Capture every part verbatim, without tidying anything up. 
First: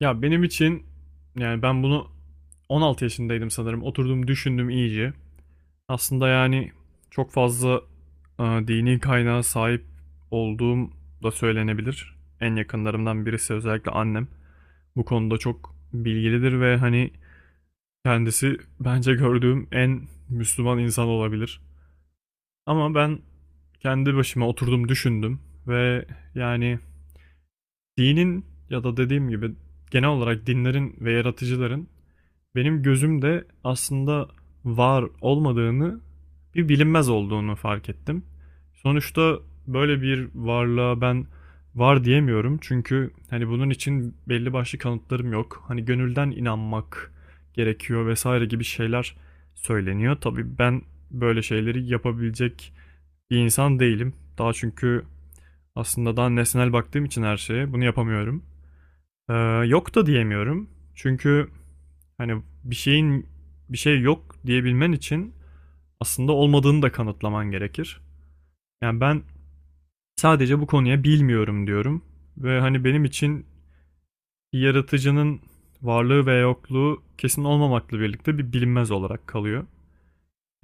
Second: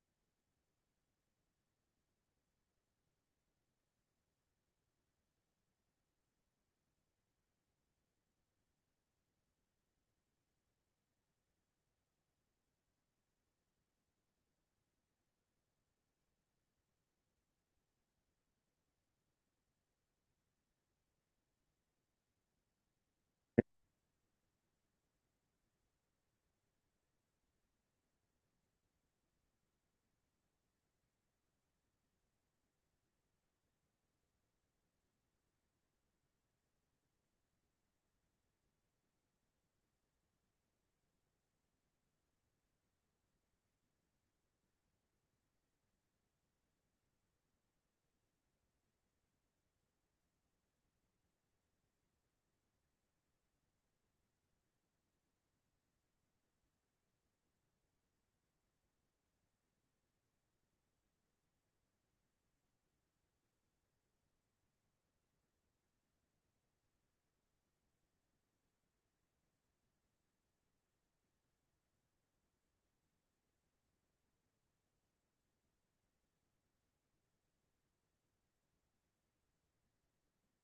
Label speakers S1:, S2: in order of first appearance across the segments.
S1: Ya benim için yani ben bunu on altı yaşındaydım sanırım. Oturdum düşündüm iyice. Aslında yani çok fazla e, dini kaynağa sahip olduğum da söylenebilir. En yakınlarımdan birisi özellikle annem. Bu konuda çok bilgilidir ve hani kendisi bence gördüğüm en Müslüman insan olabilir. Ama ben kendi başıma oturdum düşündüm ve yani dinin ya da dediğim gibi genel olarak dinlerin ve yaratıcıların benim gözümde aslında var olmadığını, bir bilinmez olduğunu fark ettim. Sonuçta böyle bir varlığa ben var diyemiyorum. Çünkü hani bunun için belli başlı kanıtlarım yok. Hani gönülden inanmak gerekiyor vesaire gibi şeyler söyleniyor. Tabii ben böyle şeyleri yapabilecek bir insan değilim. Daha çünkü aslında daha nesnel baktığım için her şeye bunu yapamıyorum. Ee, Yok da diyemiyorum. Çünkü hani bir şeyin bir şey yok diyebilmen için aslında olmadığını da kanıtlaman gerekir. Yani ben sadece bu konuya bilmiyorum diyorum ve hani benim için bir yaratıcının varlığı ve yokluğu kesin olmamakla birlikte bir bilinmez olarak kalıyor.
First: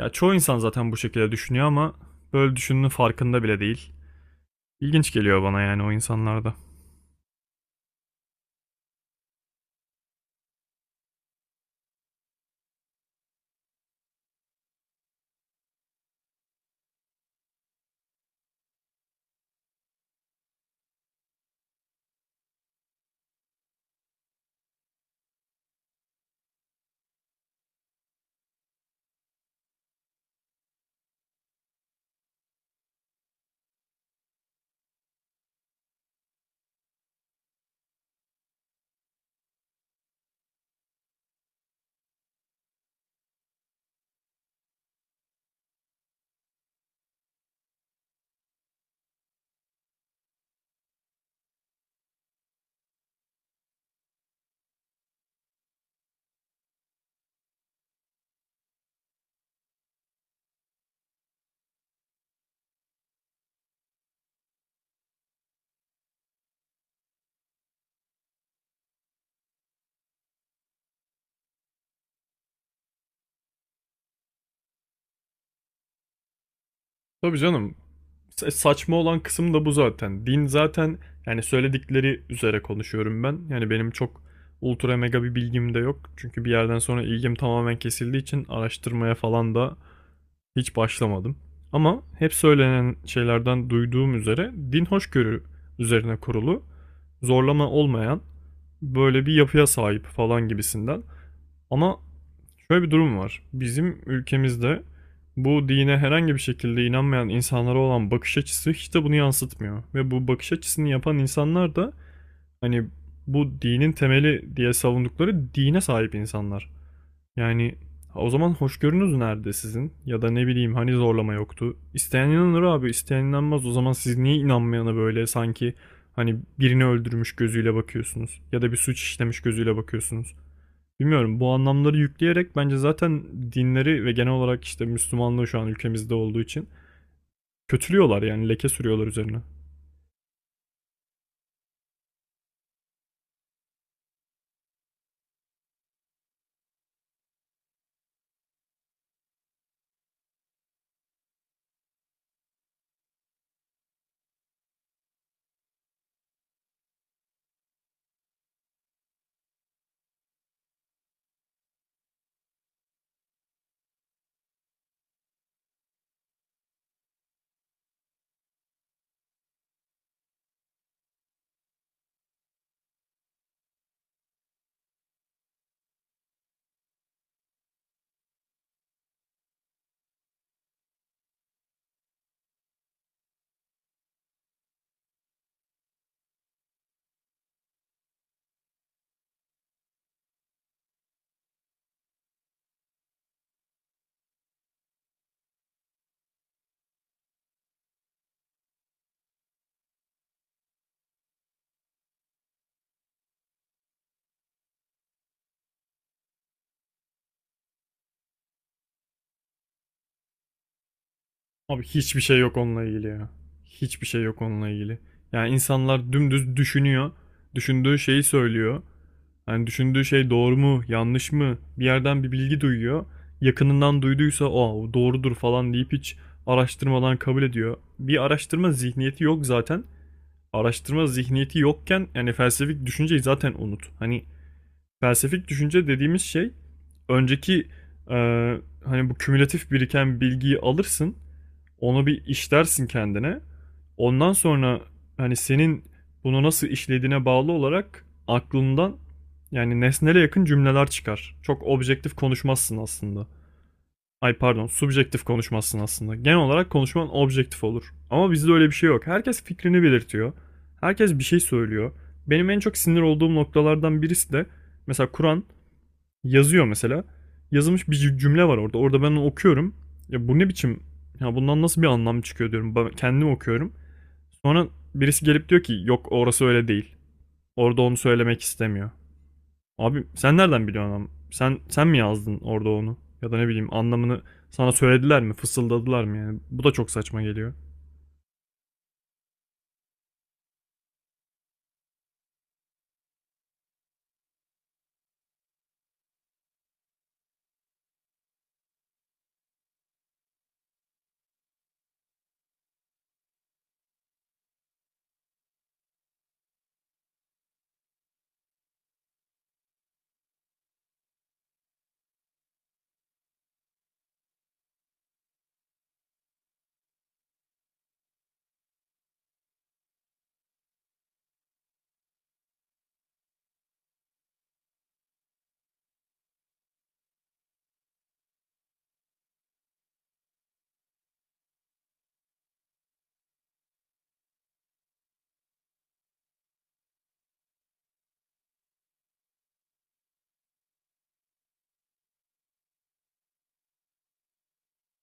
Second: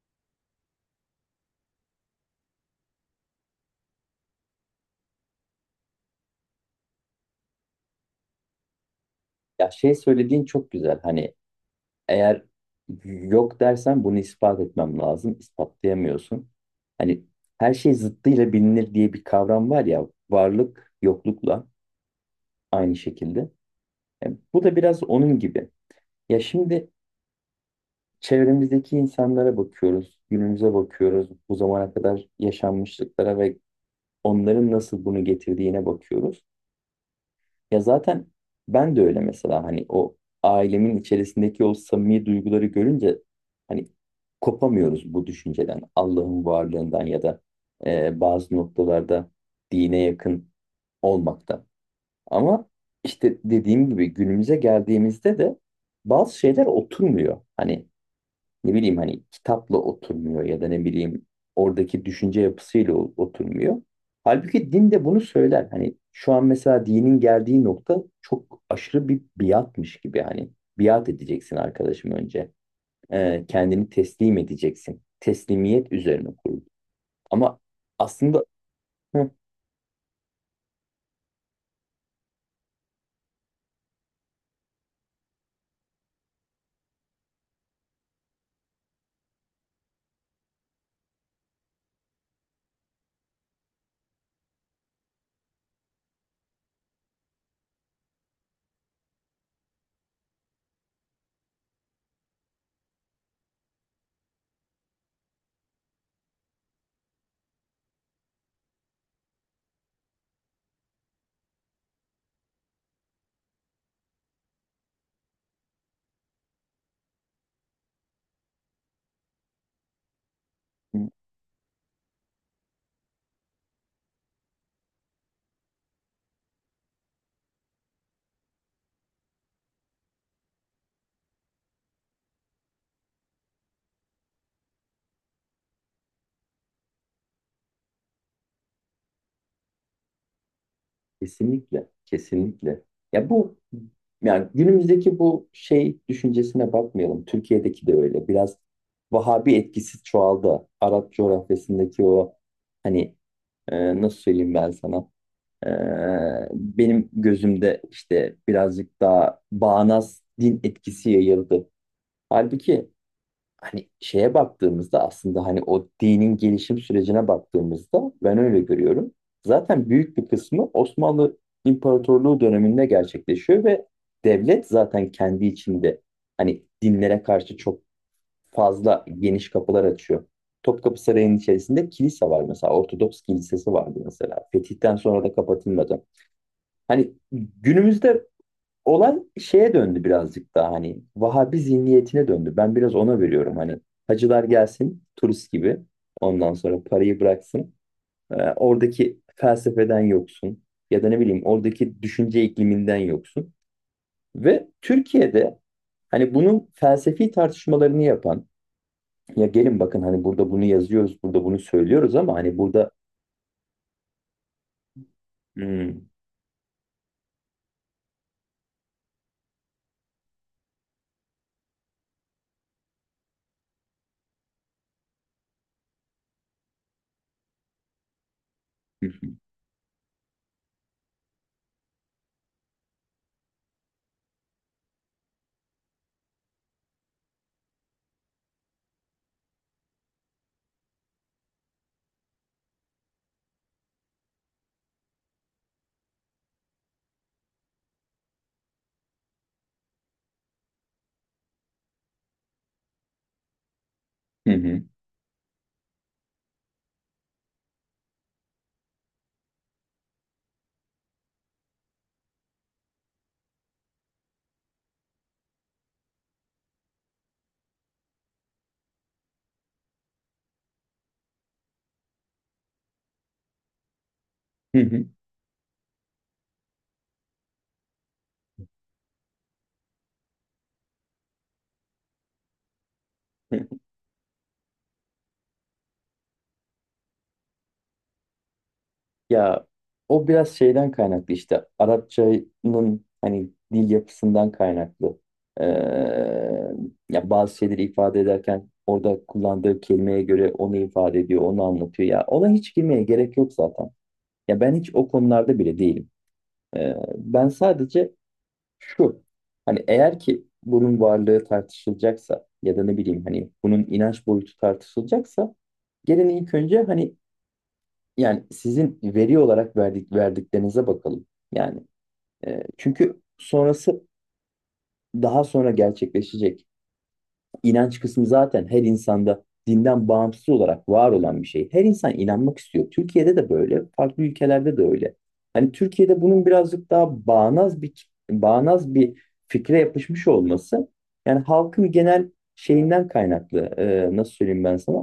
S1: Ya çoğu insan zaten bu şekilde düşünüyor ama böyle düşündüğünün farkında bile değil. İlginç geliyor bana yani o insanlarda.
S2: Ya şey söylediğin çok güzel. Hani eğer yok dersen bunu ispat etmem lazım. İspatlayamıyorsun. Hani her şey zıttıyla bilinir diye bir kavram var ya. Varlık yoklukla aynı şekilde. E, bu da biraz onun gibi. Ya şimdi çevremizdeki insanlara bakıyoruz. Günümüze bakıyoruz. Bu zamana kadar yaşanmışlıklara ve onların nasıl bunu getirdiğine bakıyoruz. Ya zaten ben de öyle mesela hani o ailemin içerisindeki o samimi duyguları görünce hani kopamıyoruz bu düşünceden, Allah'ın varlığından ya da e, bazı noktalarda dine yakın olmaktan. Ama işte dediğim gibi günümüze geldiğimizde de bazı şeyler oturmuyor. Hani ne bileyim hani kitapla oturmuyor ya da ne bileyim oradaki düşünce yapısıyla o- oturmuyor. Halbuki din de bunu söyler. Hani şu an mesela dinin geldiği nokta çok aşırı bir biatmış gibi hani biat edeceksin arkadaşım önce. Ee, kendini teslim edeceksin. Teslimiyet üzerine kurulu.
S1: Tabii
S2: Ama
S1: canım.
S2: aslında.
S1: Sa- Saçma olan
S2: Hı.
S1: kısım da bu zaten. Din zaten yani söyledikleri üzere konuşuyorum ben. Yani benim çok ultra mega bir bilgim de yok. Çünkü bir yerden sonra ilgim tamamen kesildiği için araştırmaya falan da hiç başlamadım. Ama hep söylenen şeylerden duyduğum üzere din hoşgörü üzerine kurulu, zorlama olmayan böyle bir yapıya sahip falan gibisinden. Ama şöyle bir durum var. Bizim ülkemizde bu dine herhangi bir şekilde inanmayan insanlara olan bakış açısı hiç de bunu yansıtmıyor. Ve bu bakış açısını yapan insanlar da hani bu dinin temeli diye savundukları dine sahip insanlar. Yani o zaman hoşgörünüz nerede sizin? Ya da ne bileyim hani
S2: Hı.
S1: zorlama yoktu. İsteyen inanır abi, isteyen inanmaz. O zaman siz niye inanmayana böyle sanki hani birini öldürmüş gözüyle bakıyorsunuz? Ya da bir suç işlemiş gözüyle bakıyorsunuz? Bilmiyorum, bu anlamları yükleyerek bence zaten dinleri ve genel olarak işte Müslümanlığı şu an ülkemizde olduğu için kötülüyorlar, yani leke sürüyorlar üzerine.
S2: Kesinlikle, kesinlikle. Ya bu yani günümüzdeki bu şey düşüncesine bakmayalım. Türkiye'deki de öyle. Biraz Vahabi etkisi çoğaldı. Arap coğrafyasındaki o hani e, nasıl söyleyeyim ben sana? E, benim gözümde işte birazcık daha bağnaz din etkisi yayıldı. Halbuki hani şeye baktığımızda aslında hani o dinin gelişim sürecine baktığımızda ben öyle görüyorum. Zaten büyük bir kısmı Osmanlı İmparatorluğu döneminde gerçekleşiyor ve devlet zaten kendi içinde hani dinlere karşı çok fazla geniş kapılar açıyor. Topkapı Sarayı'nın içerisinde kilise var mesela. Ortodoks kilisesi vardı mesela. Fetih'ten sonra da kapatılmadı. Hani günümüzde olan şeye döndü, birazcık daha hani Vahabi zihniyetine döndü. Ben biraz ona veriyorum, hani hacılar gelsin turist gibi ondan sonra parayı bıraksın. Ee, oradaki felsefeden yoksun ya da ne bileyim oradaki düşünce ikliminden yoksun. Ve Türkiye'de hani bunun felsefi tartışmalarını yapan ya gelin bakın hani burada bunu yazıyoruz, burada bunu
S1: Abi
S2: söylüyoruz,
S1: hiçbir
S2: ama
S1: şey yok
S2: hani
S1: onunla
S2: burada.
S1: ilgili ya. Hiçbir şey yok onunla ilgili. Yani
S2: Hmm.
S1: insanlar dümdüz düşünüyor. Düşündüğü şeyi söylüyor. Yani düşündüğü şey doğru mu, yanlış mı? Bir yerden bir bilgi duyuyor. Yakınından duyduysa o doğrudur falan deyip hiç araştırmadan kabul ediyor. Bir araştırma
S2: Hı
S1: zihniyeti
S2: hı.
S1: yok zaten. Araştırma zihniyeti yokken yani felsefik düşünceyi zaten unut. Hani felsefik düşünce dediğimiz şey önceki e, hani bu kümülatif biriken bilgiyi alırsın, onu bir işlersin kendine. Ondan sonra hani senin bunu nasıl işlediğine bağlı olarak aklından yani nesnele yakın cümleler çıkar. Çok objektif konuşmazsın aslında. Ay
S2: Hı
S1: pardon,
S2: hı.
S1: subjektif konuşmazsın aslında. Genel olarak konuşman objektif olur. Ama bizde öyle bir şey yok. Herkes fikrini belirtiyor. Herkes bir şey söylüyor. Benim en çok sinir olduğum noktalardan birisi de mesela Kur'an yazıyor mesela. Yazılmış bir cümle var orada. Orada ben onu okuyorum. Ya bu ne biçim? Ya bundan nasıl bir anlam çıkıyor diyorum. Ben kendim okuyorum. Sonra
S2: Hı hı.
S1: birisi gelip diyor ki yok orası öyle değil. Orada onu söylemek istemiyor. Abi sen nereden biliyorsun ama? Sen sen mi yazdın orada onu? Ya da ne
S2: Hı.
S1: bileyim anlamını sana söylediler mi? Fısıldadılar mı yani? Bu da çok saçma geliyor.
S2: Ya o biraz şeyden kaynaklı, işte Arapçanın hani dil yapısından kaynaklı. Ee, Ya bazı şeyleri ifade ederken orada kullandığı kelimeye göre onu ifade ediyor, onu anlatıyor. Ya ona hiç girmeye gerek yok zaten. Ya ben hiç o konularda bile değilim. Ee, ben sadece şu hani eğer ki bunun varlığı tartışılacaksa ya da ne bileyim hani bunun inanç boyutu tartışılacaksa gelin ilk önce hani yani sizin veri olarak verdik, verdiklerinize bakalım. Yani e, çünkü sonrası daha sonra gerçekleşecek. İnanç kısmı zaten her insanda dinden bağımsız olarak var olan bir şey. Her insan inanmak istiyor. Türkiye'de de böyle, farklı ülkelerde de öyle. Hani Türkiye'de bunun birazcık daha bağnaz bir bağnaz bir fikre yapışmış olması yani halkın genel şeyinden kaynaklı, e, nasıl söyleyeyim ben sana,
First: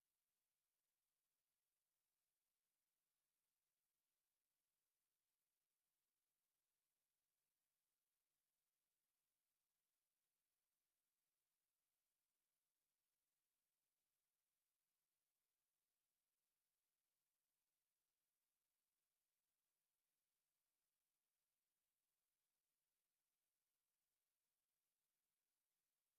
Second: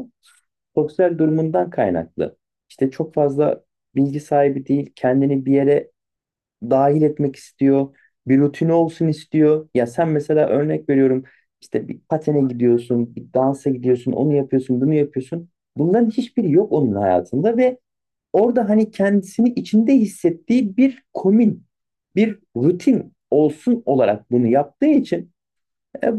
S2: sosyal durumundan kaynaklı. İşte çok fazla bilgi sahibi değil, kendini bir yere dahil etmek istiyor. Bir rutini olsun istiyor. Ya sen mesela örnek veriyorum işte bir patene gidiyorsun, bir dansa gidiyorsun, onu yapıyorsun, bunu yapıyorsun. Bunların hiçbiri yok onun hayatında ve orada hani kendisini içinde hissettiği bir komün, bir rutin olsun olarak bunu yaptığı için e,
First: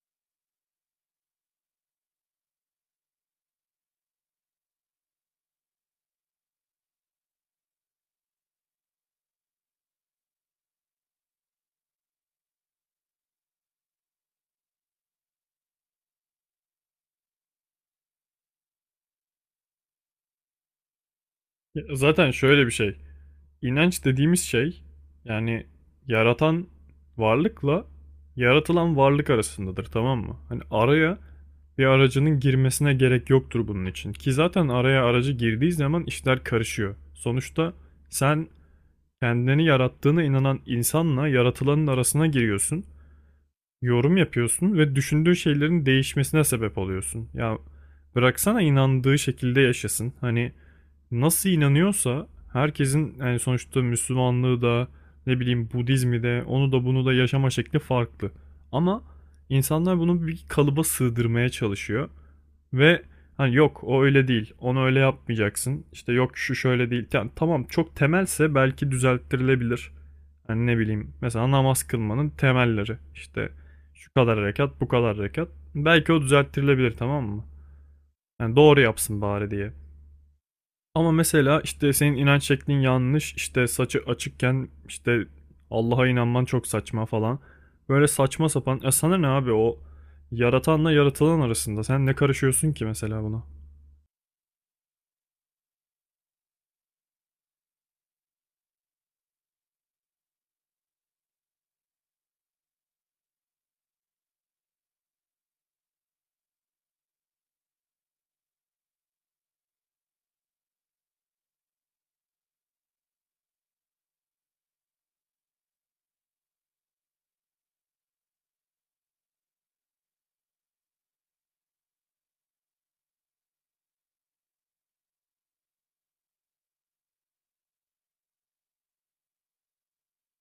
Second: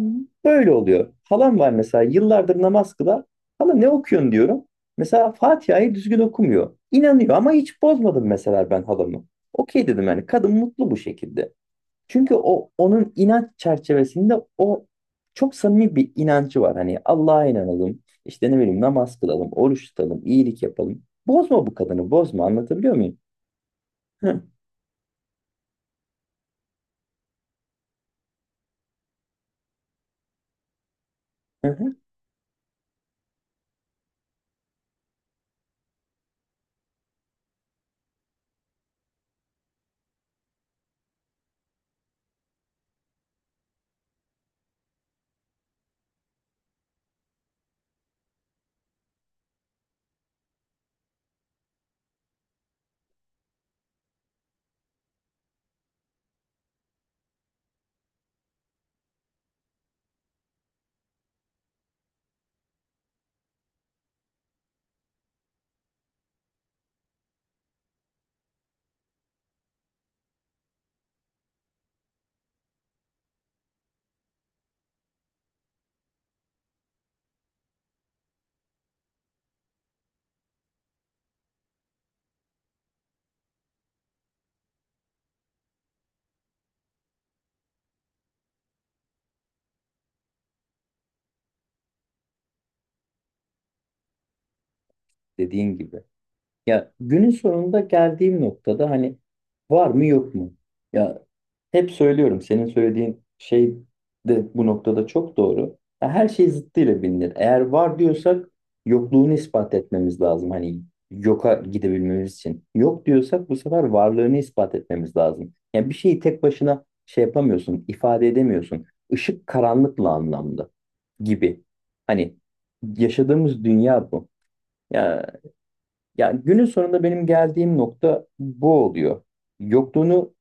S2: böyle oluyor. Halam var mesela, yıllardır namaz kılar. Hala ne okuyorsun diyorum. Mesela Fatiha'yı düzgün okumuyor. İnanıyor, ama hiç bozmadım mesela ben halamı. Okey dedim, yani kadın mutlu bu şekilde. Çünkü o onun inanç çerçevesinde o çok samimi bir inancı var. Hani Allah'a inanalım, işte ne bileyim namaz kılalım, oruç tutalım, iyilik yapalım. Bozma bu
S1: Ya
S2: kadını,
S1: zaten
S2: bozma,
S1: şöyle bir
S2: anlatabiliyor
S1: şey.
S2: muyum?
S1: İnanç dediğimiz
S2: Hı,
S1: şey yani yaratan varlıkla yaratılan varlık arasındadır, tamam mı? Hani araya
S2: hı,
S1: bir
S2: hı.
S1: aracının girmesine gerek yoktur bunun için. Ki zaten araya aracı girdiği zaman işler karışıyor. Sonuçta sen kendini yarattığına inanan insanla yaratılanın arasına giriyorsun, yorum yapıyorsun ve düşündüğü şeylerin değişmesine sebep oluyorsun. Ya bıraksana inandığı şekilde yaşasın. Hani nasıl inanıyorsa herkesin, yani sonuçta Müslümanlığı da ne bileyim Budizmi de, onu da bunu da yaşama şekli farklı. Ama insanlar bunu bir kalıba sığdırmaya çalışıyor. Ve hani yok o öyle değil. Onu öyle yapmayacaksın. İşte yok şu şöyle değil. Yani tamam, çok temelse belki düzelttirilebilir. Hani ne bileyim mesela namaz kılmanın temelleri. İşte şu kadar rekat, bu kadar rekat. Belki o düzelttirilebilir, tamam mı? Yani doğru yapsın bari diye. Ama mesela işte senin inanç şeklin yanlış, işte saçı açıkken işte Allah'a inanman çok saçma falan. Böyle saçma sapan. Ya sana ne abi, o yaratanla yaratılan arasında. Sen ne karışıyorsun ki mesela buna?
S2: Dediğin gibi. Ya günün sonunda geldiğim noktada hani var mı yok mu? Ya, hep söylüyorum, senin söylediğin şey de bu noktada çok doğru. Ya her şey zıttıyla bilinir. Eğer var diyorsak yokluğunu ispat etmemiz lazım. Hani yoka gidebilmemiz için. Yok diyorsak bu sefer varlığını ispat etmemiz lazım. Yani bir şeyi tek başına şey yapamıyorsun, ifade edemiyorsun. Işık karanlıkla anlamda gibi. Hani yaşadığımız dünya bu. Ya, ya günün sonunda benim geldiğim nokta bu oluyor. Yokluğunu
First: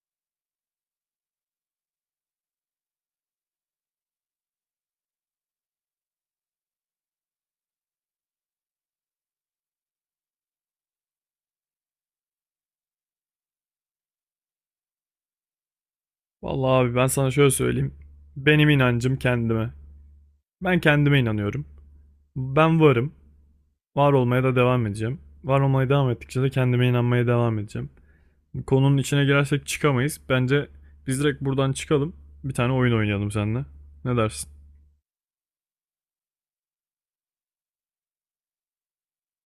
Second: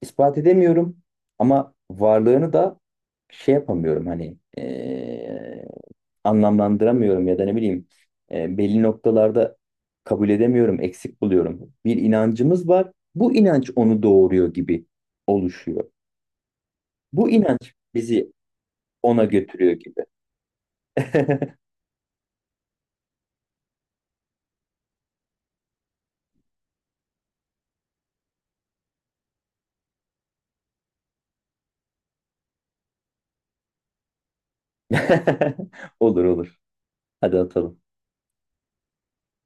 S2: ispat edemiyorum, ama varlığını da şey yapamıyorum, hani eee, anlamlandıramıyorum ya da ne bileyim, eee, belli noktalarda kabul edemiyorum, eksik buluyorum. Bir inancımız var. Bu inanç onu doğuruyor gibi oluşuyor.
S1: Vallahi abi ben sana
S2: Bu
S1: şöyle
S2: inanç
S1: söyleyeyim.
S2: bizi
S1: Benim inancım
S2: ona
S1: kendime.
S2: götürüyor gibi.
S1: Ben kendime inanıyorum. Ben varım. Var olmaya da devam edeceğim. Var olmaya devam ettikçe de kendime inanmaya devam edeceğim. Konunun içine girersek çıkamayız. Bence biz direkt buradan çıkalım. Bir tane oyun oynayalım seninle. Ne dersin?
S2: Olur olur. Hadi atalım.